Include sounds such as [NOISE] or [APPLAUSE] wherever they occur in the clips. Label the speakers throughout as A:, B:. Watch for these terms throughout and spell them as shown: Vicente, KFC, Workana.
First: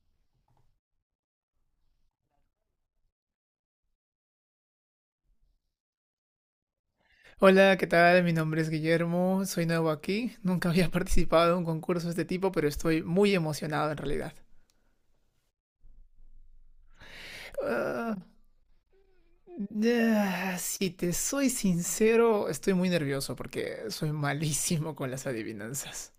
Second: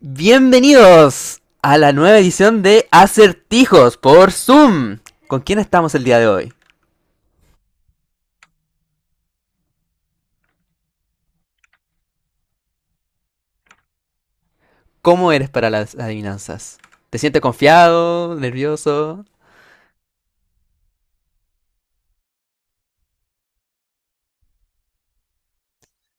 A: Bienvenidos a la nueva edición de Acertijos por Zoom. ¿Con quién estamos el día de hoy?
B: Hola, ¿qué tal? Mi nombre es Guillermo, soy nuevo aquí. Nunca había [LAUGHS] participado en un concurso de este tipo, pero estoy muy emocionado en realidad.
A: ¿Cómo eres para las adivinanzas? ¿Te sientes
B: Ah,
A: confiado, nervioso?
B: si te soy sincero, estoy muy nervioso porque soy malísimo con las adivinanzas.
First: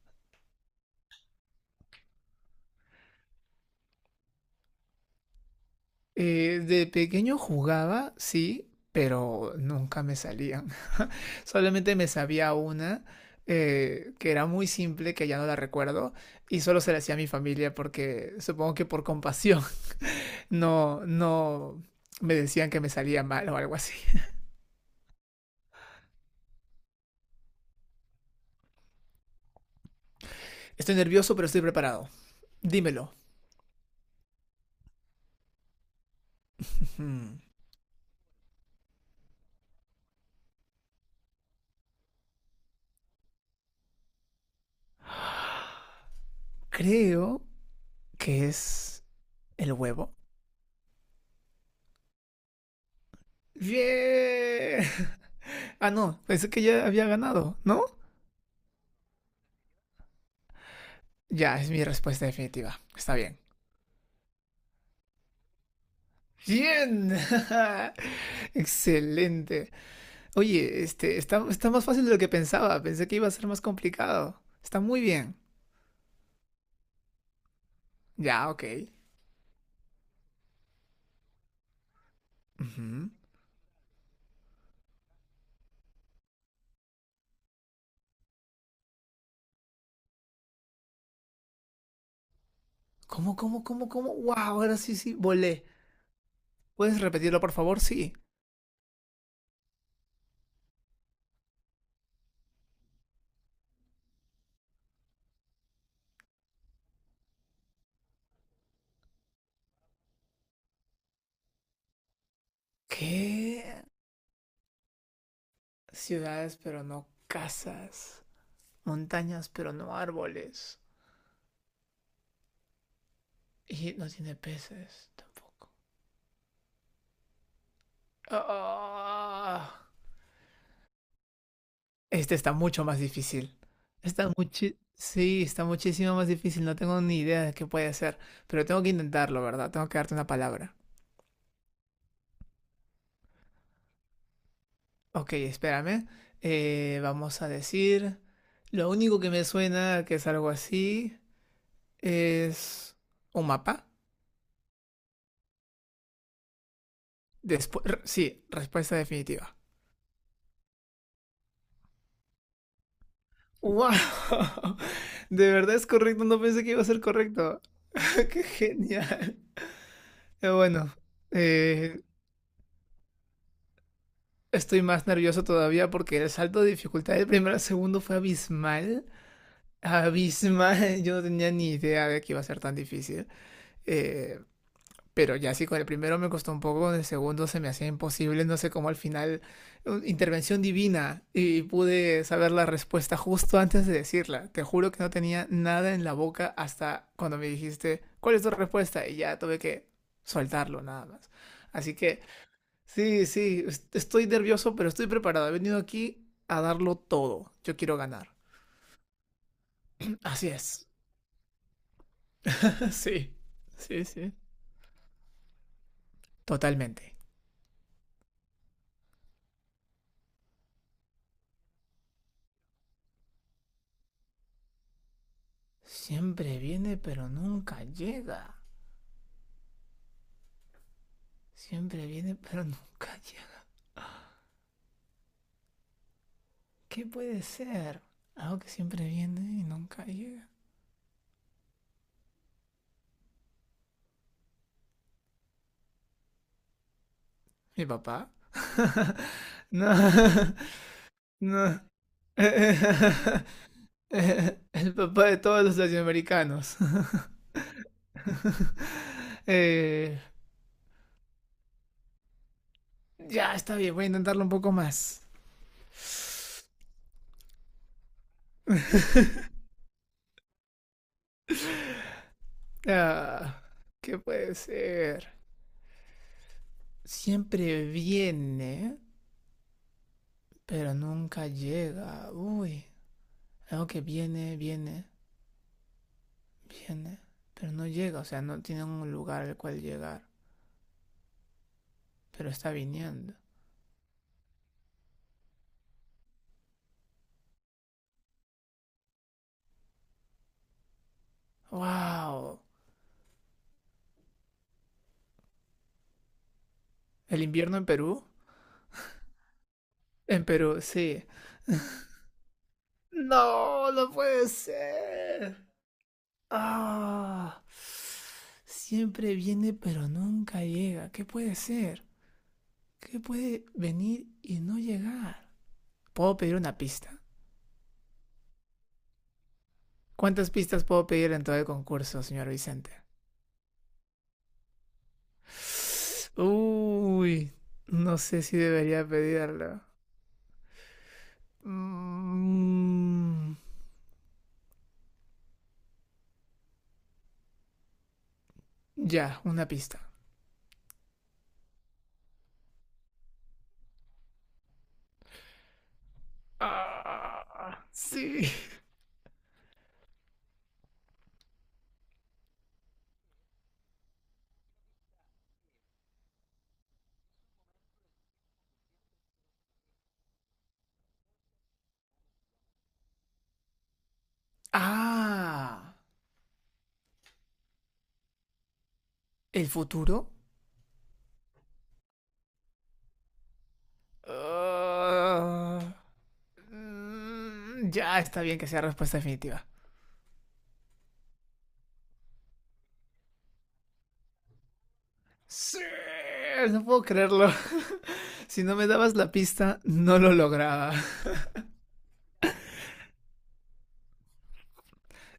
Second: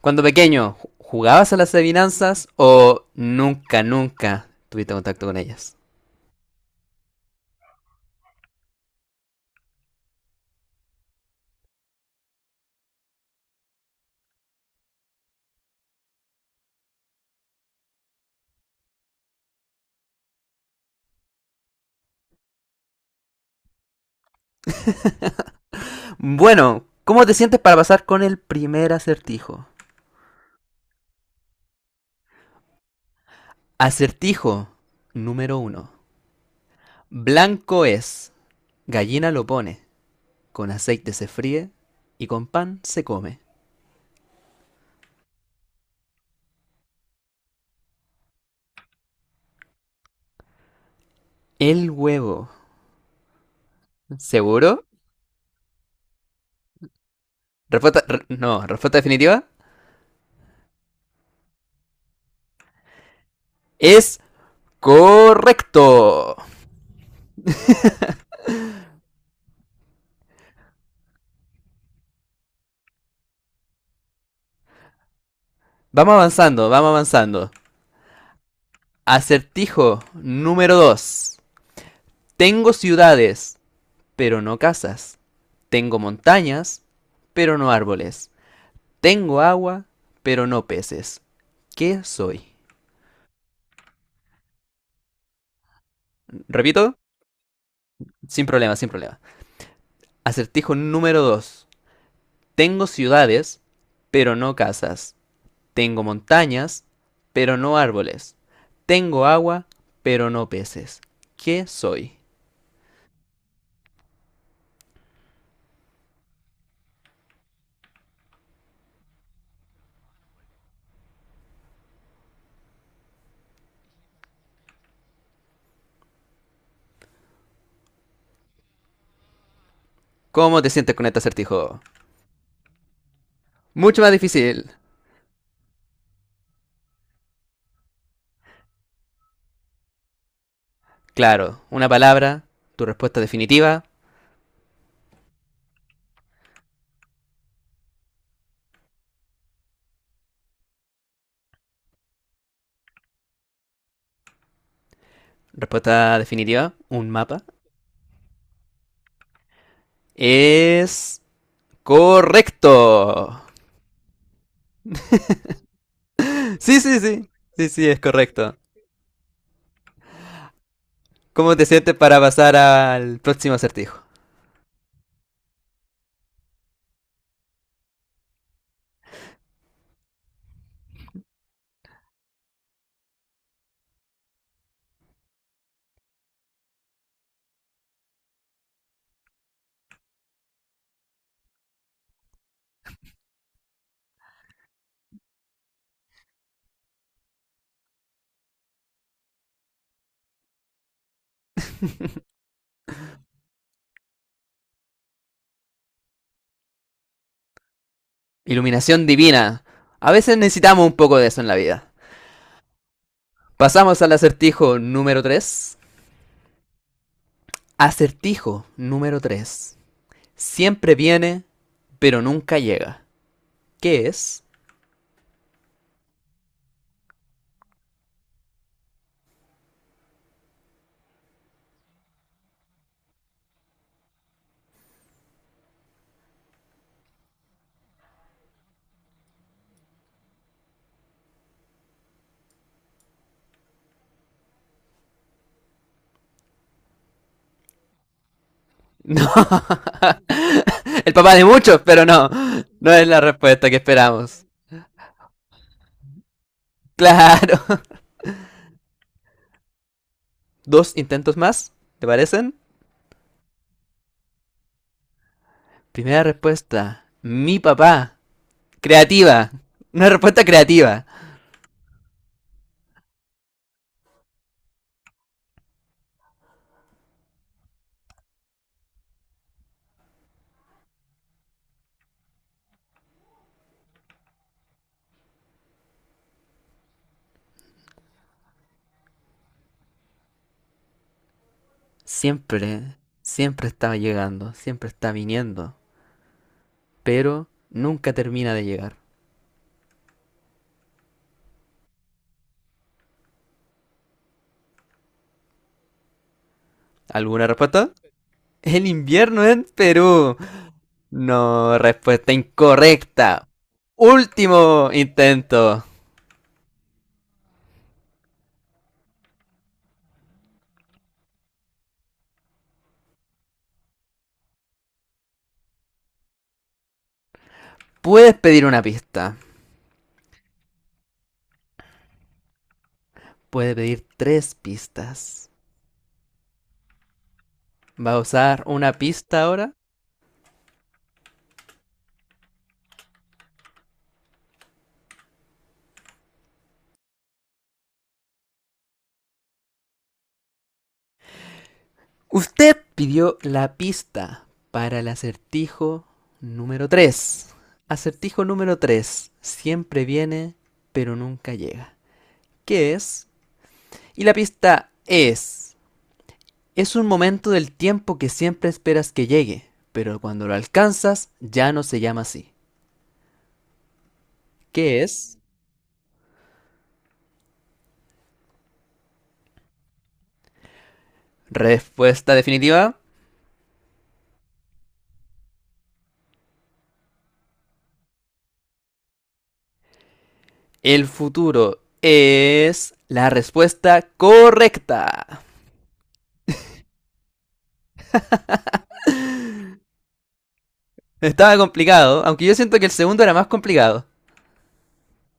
A: Cuando pequeño, ¿jugabas a las adivinanzas o nunca tuviste contacto con ellas?
B: De pequeño jugaba, sí, pero nunca me salían. [LAUGHS] Solamente me sabía una que era muy simple, que ya no la recuerdo, y solo se la hacía a mi familia porque supongo que por compasión. No, me decían que me salía mal o algo así.
A: Bueno, ¿cómo te sientes para pasar con el primer acertijo?
B: Estoy nervioso, pero estoy preparado. Dímelo.
A: Acertijo número uno.
B: Hmm.
A: Blanco es, gallina lo pone, con aceite se fríe y con pan se come.
B: Creo que es el huevo.
A: El huevo. ¿Seguro?
B: ¡Bien! Ah, no, pensé que ya había ganado, ¿no?
A: Respuesta, no, respuesta definitiva.
B: Ya, es mi respuesta definitiva. Está bien.
A: Es correcto.
B: ¡Bien! [LAUGHS] Excelente. Oye, este, está más fácil de lo que pensaba. Pensé que iba a ser más complicado. Está muy bien.
A: Vamos avanzando, vamos avanzando.
B: Ya, ok.
A: Acertijo número 2. Tengo
B: Ujú.
A: ciudades, pero no casas. Tengo montañas, pero no árboles. Tengo agua, pero no peces. ¿Qué soy?
B: ¿Cómo? ¡Wow! Ahora sí, sí, volé.
A: Repito,
B: ¿Puedes repetirlo, por favor? Sí.
A: sin problema, sin problema. Acertijo número 2. Tengo ciudades, pero no casas. Tengo montañas, pero no árboles. Tengo agua, pero no peces. ¿Qué soy?
B: ¿Qué? Ciudades, pero no casas. Montañas, pero no árboles. Y no tiene peces tampoco. Ah,
A: ¿Cómo te sientes con este acertijo?
B: este está mucho más difícil.
A: Mucho más
B: Está
A: difícil.
B: muchi sí, está muchísimo más difícil. No tengo ni idea de qué puede ser. Pero tengo que intentarlo, ¿verdad? Tengo que darte una palabra.
A: Claro, una palabra, tu
B: Ok, espérame. Vamos a decir. Lo único que me suena que es algo así. Es un mapa.
A: respuesta definitiva, un mapa.
B: Después, sí, respuesta definitiva.
A: Es correcto.
B: ¡Wow! [LAUGHS] De verdad es correcto, no pensé que
A: Sí,
B: iba a
A: sí,
B: ser
A: sí.
B: correcto.
A: Sí, sí, es
B: [LAUGHS] ¡Qué
A: correcto.
B: genial! Pero bueno,
A: ¿Cómo te sientes
B: eh,
A: para pasar al próximo acertijo?
B: estoy más nervioso todavía porque el salto de dificultad del primero al segundo fue abismal. Abismal, [LAUGHS] yo no tenía ni idea de que iba a ser tan difícil. Eh, Pero ya sí, con el primero me costó un poco, con el segundo se me hacía imposible, no sé cómo al final, intervención divina, y pude saber la respuesta justo antes de decirla. Te juro que no tenía nada en la boca hasta cuando me dijiste, ¿cuál es tu respuesta? Y ya tuve que soltarlo nada más. Así que sí, sí, estoy nervioso, pero estoy preparado. He venido aquí a darlo todo. Yo quiero ganar.
A: Iluminación divina. A veces
B: Así
A: necesitamos
B: es.
A: un poco de eso en la vida.
B: [LAUGHS] Sí,
A: Pasamos
B: sí,
A: al
B: sí.
A: acertijo número 3.
B: Totalmente.
A: Acertijo número 3. Siempre viene, pero nunca llega. ¿Qué es? [LAUGHS]
B: Siempre viene, pero nunca llega. Siempre viene pero [LAUGHS] nunca llega. ¿Qué puede ser? Algo que siempre viene y nunca llega. ¿Mi papá? [LAUGHS]
A: No,
B: No,
A: el papá
B: [LAUGHS]
A: de
B: no.
A: muchos, pero no. No es la
B: [LAUGHS]
A: respuesta que esperamos.
B: El papá de todos los latinoamericanos.
A: [LAUGHS] Claro.
B: [LAUGHS] Eh,
A: Dos intentos más, ¿te parecen?
B: ya, está bien, voy a intentarlo un poco más.
A: Primera respuesta. Mi papá. Creativa.
B: [LAUGHS]
A: Una respuesta creativa.
B: Ah, ¿qué puede ser? Siempre viene, pero nunca llega. Uy, algo que viene, viene, viene, pero no llega, o sea, no tiene un lugar al cual llegar, pero está
A: Siempre,
B: viniendo.
A: siempre estaba llegando, siempre está viniendo, pero nunca termina de llegar.
B: ¡Wow! ¿El
A: ¿Alguna
B: invierno en
A: respuesta?
B: Perú?
A: El invierno en Perú.
B: En Perú, sí.
A: No, respuesta incorrecta.
B: No, no puede
A: Último
B: ser.
A: intento.
B: Ah, siempre viene pero nunca llega. ¿Qué puede ser? ¿Qué puede venir y no llegar? ¿Puedo pedir una pista?
A: Puedes pedir una pista.
B: ¿Cuántas pistas puedo pedir en todo el concurso, señor Vicente?
A: Puede pedir tres pistas.
B: Uy,
A: ¿Va a
B: no sé si
A: usar una
B: debería
A: pista ahora?
B: pedirlo. Mm, ya, una pista.
A: Usted pidió la pista para el acertijo número 3.
B: Ah,
A: Acertijo
B: sí.
A: número tres. Siempre viene, pero nunca llega. ¿Qué es? Y la pista es... Es un momento del tiempo que siempre esperas que llegue, pero cuando lo alcanzas ya no se llama así. ¿Qué es?
B: Ah, ¿el futuro?
A: Respuesta definitiva.
B: Ah, mm, ya, está bien que sea respuesta definitiva.
A: El futuro es la respuesta correcta.
B: Sí, no puedo creerlo. [LAUGHS] Si no me dabas la pista, no lo lograba.
A: Estaba complicado, aunque yo siento que el segundo era más complicado.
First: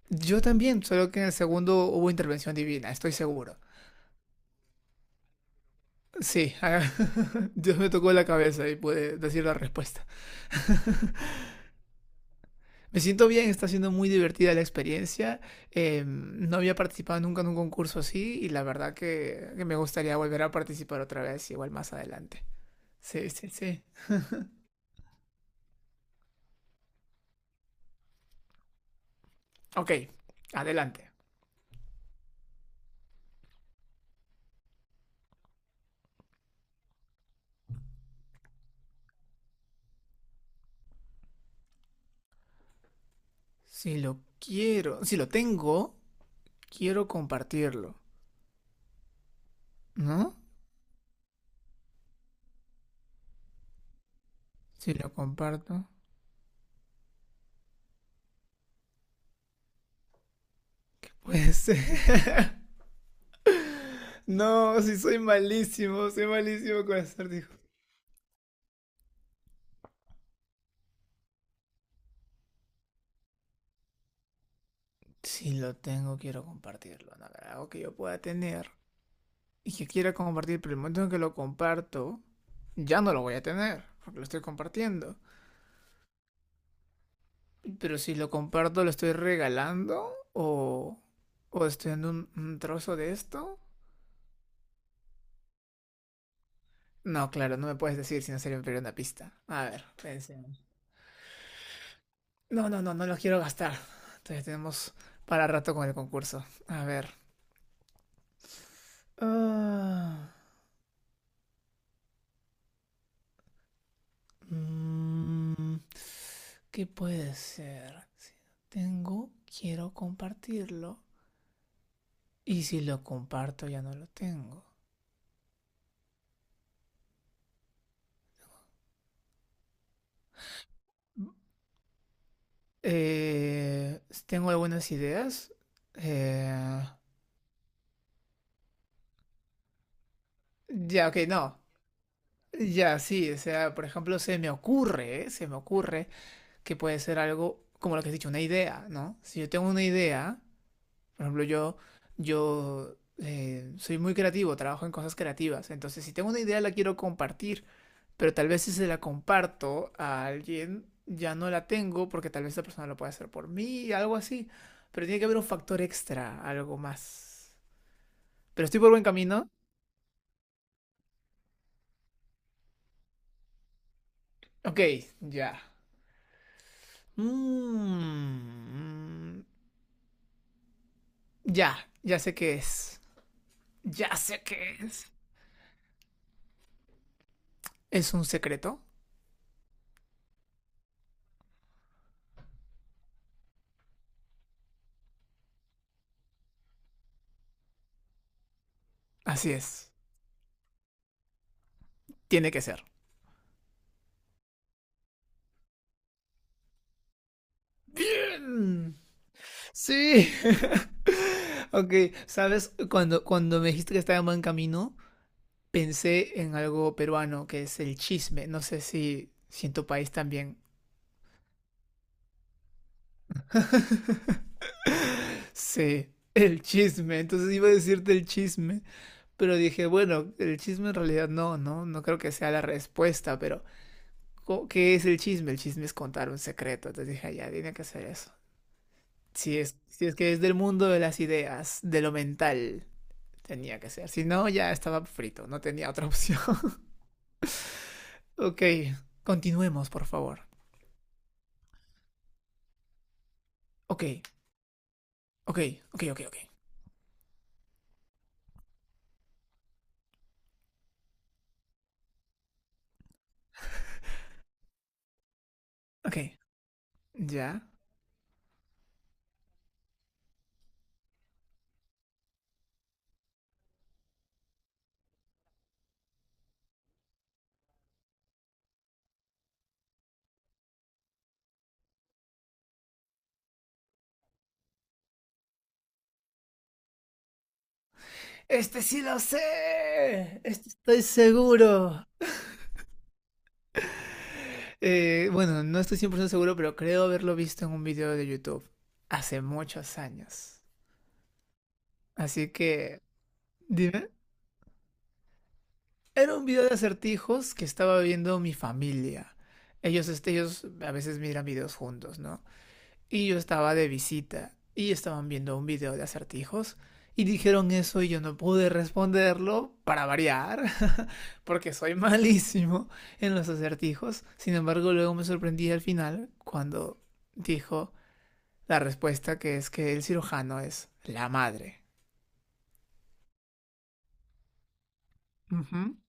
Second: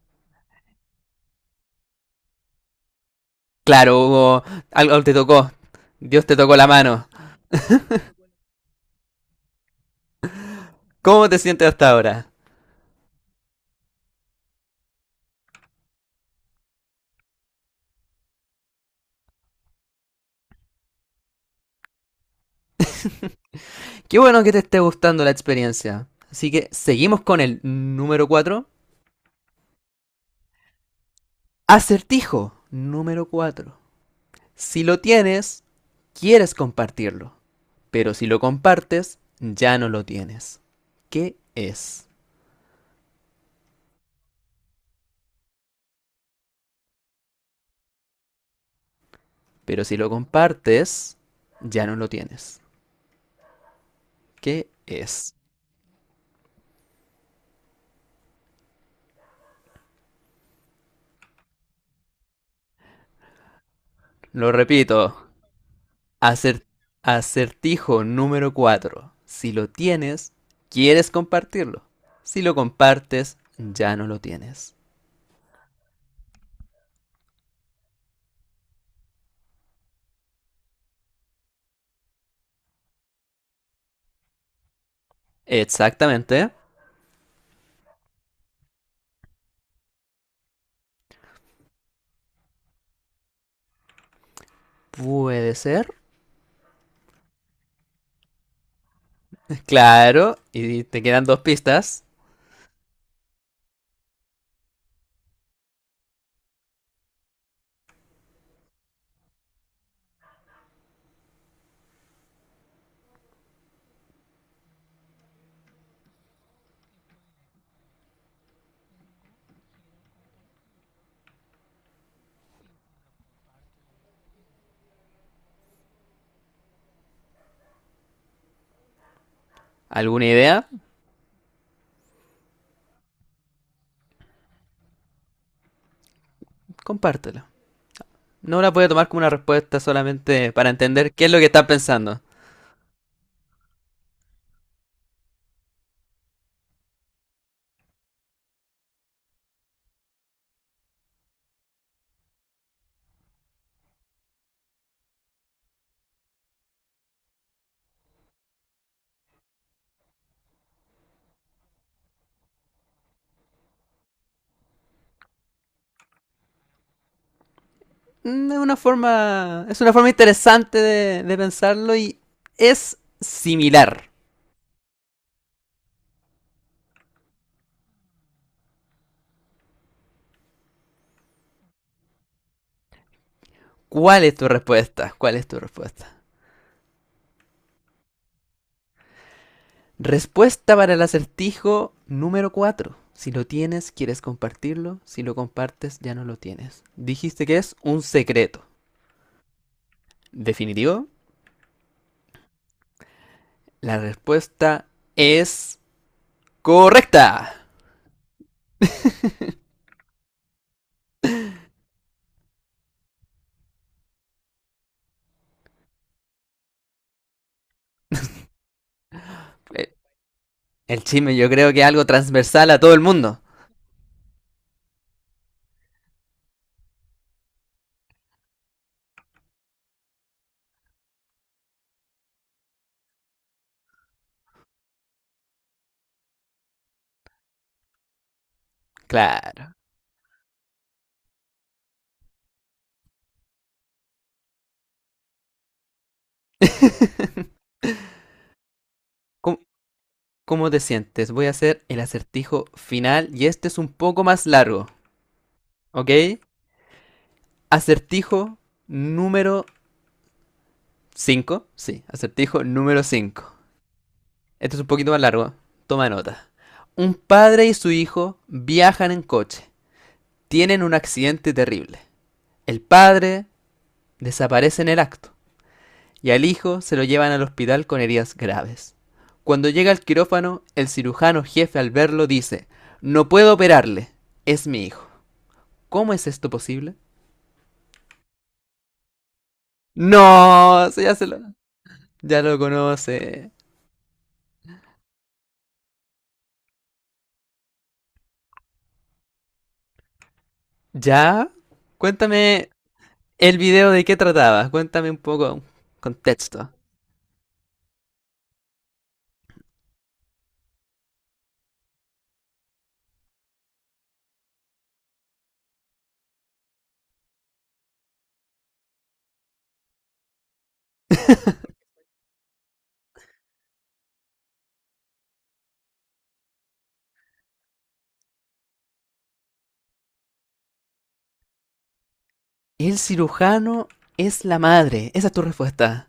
B: Yo también, solo que en el segundo hubo intervención divina, estoy seguro.
A: Claro, Hugo, algo te tocó. Dios te
B: Sí,
A: tocó la mano.
B: [LAUGHS] Dios me tocó la cabeza y pude decir la respuesta. [LAUGHS]
A: ¿Cómo te sientes hasta ahora?
B: Me siento bien, está siendo muy divertida la experiencia. No había participado nunca en un concurso así y la verdad que me gustaría volver a participar otra vez, igual más adelante. Sí, sí, sí.
A: Qué bueno que te esté gustando la experiencia. Así que seguimos con el número cuatro.
B: Ok, adelante.
A: Acertijo número 4. Si lo tienes, quieres compartirlo. Pero si lo compartes, ya no lo tienes. ¿Qué es?
B: Si lo quiero, si lo tengo, quiero compartirlo,
A: Pero si lo
B: ¿no?
A: compartes, ya no lo tienes. ¿Qué
B: Si lo
A: es?
B: comparto. Pues [LAUGHS]
A: Lo
B: no, si soy
A: repito.
B: malísimo, soy
A: Acert
B: malísimo con hacer, dijo.
A: acertijo número 4. Si lo tienes, quieres compartirlo. Si lo compartes, ya no lo tienes.
B: Si lo tengo, quiero compartirlo. No, algo que yo pueda tener y que quiera compartir, pero el momento en que lo comparto, ya no lo voy a tener, porque lo estoy compartiendo.
A: Exactamente.
B: Pero si lo comparto, lo estoy regalando o estoy dando un trozo de esto.
A: Puede ser.
B: No, claro, no me puedes decir si no sería una pista. A
A: [LAUGHS]
B: ver,
A: Claro.
B: pensemos.
A: Y te quedan dos pistas.
B: No, no, no, no lo quiero gastar. Entonces tenemos para rato con el concurso. A ver. Ah, mm, ¿qué puede ser? Si no tengo, quiero compartirlo. Y si lo comparto, ya no lo tengo.
A: ¿Alguna idea?
B: Eh, Tengo algunas ideas. Eh,
A: Compártelo. No la puede tomar como una respuesta solamente para
B: ya,
A: entender
B: ok,
A: qué es lo que
B: no.
A: está pensando.
B: Ya, sí, o sea, por ejemplo, se me ocurre que puede ser algo como lo que has dicho, una idea, ¿no? Si yo tengo una idea, por ejemplo, yo soy muy creativo, trabajo en cosas creativas, entonces si tengo una idea la quiero compartir. Pero tal vez si se la comparto a alguien, ya no la tengo porque tal vez esa persona lo puede hacer por mí, algo así. Pero tiene que haber un factor extra, algo más.
A: Es
B: Pero
A: una
B: estoy por buen camino.
A: forma, es una forma interesante de pensarlo y es similar.
B: Ok, ya. Mm, ya, ya sé qué es. Ya
A: ¿Cuál es
B: sé
A: tu
B: qué es.
A: respuesta? ¿Cuál es tu respuesta?
B: ¿Es un secreto?
A: Respuesta para el acertijo número 4. Si lo tienes, quieres compartirlo. Si lo compartes, ya no lo tienes. Dijiste que es un secreto.
B: Así es.
A: Definitivo,
B: Tiene que ser.
A: la respuesta es correcta.
B: Mm, sí. [LAUGHS] Ok, ¿sabes? Cuando me dijiste que estaba en buen camino, pensé en algo peruano que es el chisme. No sé si, si en tu
A: Eh,
B: país también
A: El chisme yo creo que es algo transversal a todo el mundo.
B: se... El chisme, entonces iba a decirte el chisme, pero dije, bueno, el chisme en realidad no, no, no creo que sea la respuesta, pero ¿qué es el chisme? El chisme es contar un secreto, entonces dije, "Ah, ya, tiene que ser eso. Si
A: Claro.
B: es, si es que es del mundo de las ideas, de lo mental, tenía que ser. Si no, ya estaba frito, no tenía otra opción. [LAUGHS] Ok,
A: ¿Cómo,
B: continuemos, por favor.
A: cómo te sientes? Voy a hacer el acertijo final y este es un
B: Ok,
A: poco más largo,
B: ok, ok, ok, ok.
A: ¿ok? Acertijo número cinco. Sí, acertijo número 5. Este es un poquito más largo. Toma
B: Ok,
A: nota. Un
B: ya.
A: padre y su hijo viajan en coche. Tienen un accidente terrible. El padre desaparece en el acto y al hijo se lo llevan al hospital con heridas graves. Cuando llega al quirófano, el cirujano jefe al verlo dice, no puedo operarle, es mi hijo. ¿Cómo es esto posible?
B: Este sí lo sé, este
A: No,
B: estoy
A: sí, ya se lo,
B: seguro.
A: ya lo conoce.
B: Bueno, no estoy 100% seguro, pero creo haberlo visto en un video de YouTube hace muchos años.
A: ¿Ya?
B: Así
A: Cuéntame
B: que,
A: el video de
B: dime.
A: qué trataba, cuéntame un poco
B: Era un video
A: contexto.
B: de acertijos que estaba viendo mi familia. Ellos, este, ellos a veces miran videos juntos, ¿no? Y yo estaba de visita y estaban viendo un video de acertijos y dijeron eso y yo no pude responderlo para variar, [LAUGHS] porque
A: [LAUGHS]
B: soy malísimo en los acertijos. Sin embargo, luego me sorprendí al final cuando dijo la respuesta que es que el cirujano es la madre.
A: El cirujano es la madre, esa es tu
B: Uh -huh.
A: respuesta.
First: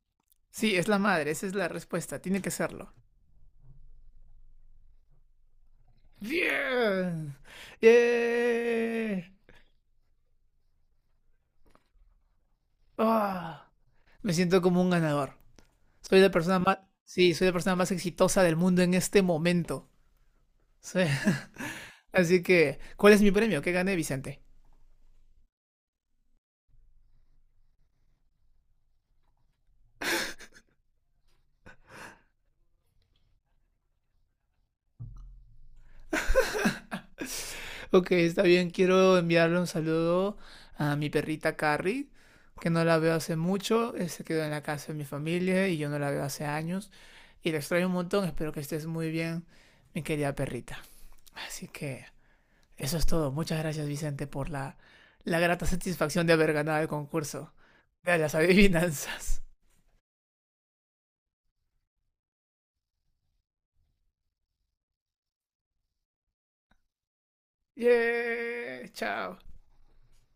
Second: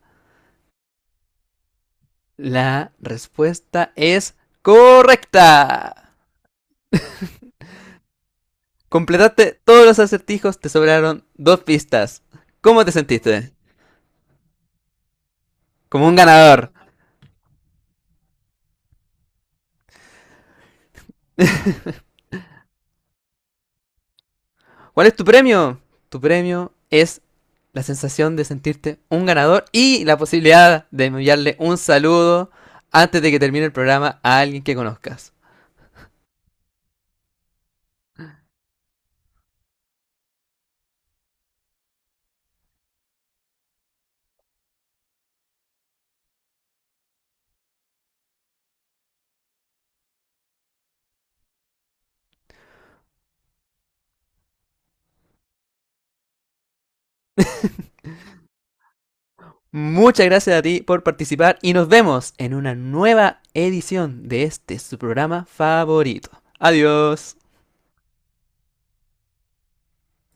B: Sí, es la madre, esa es la respuesta, tiene que
A: La
B: serlo.
A: respuesta es correcta.
B: ¡Bien! ¡Yeah! ¡Yeah!
A: Completaste todos los acertijos, te sobraron dos pistas. ¿Cómo te sentiste?
B: ¡Oh! Me siento como un ganador.
A: Como un
B: Soy la persona
A: ganador.
B: más, sí, soy la persona más exitosa del mundo en este momento. Sí.
A: [LAUGHS]
B: [LAUGHS] Así que, ¿cuál es mi premio? ¿Qué gané, Vicente?
A: ¿Cuál es tu premio? Tu premio es la sensación de sentirte un ganador y la posibilidad de enviarle un saludo antes de que termine el programa a alguien que conozcas.
B: Ok, está bien. Quiero enviarle un saludo a mi perrita Carrie, que no la veo hace mucho. Se quedó en la casa de mi familia y yo no la veo hace años. Y la extraño un montón. Espero que estés muy bien, mi querida perrita. Así que, eso es todo. Muchas gracias, Vicente, por la, la grata satisfacción de haber ganado el concurso de las adivinanzas. [LAUGHS]
A: Muchas gracias a ti por participar y nos vemos en una nueva edición de este su programa favorito. Adiós.
B: Yeah, chao.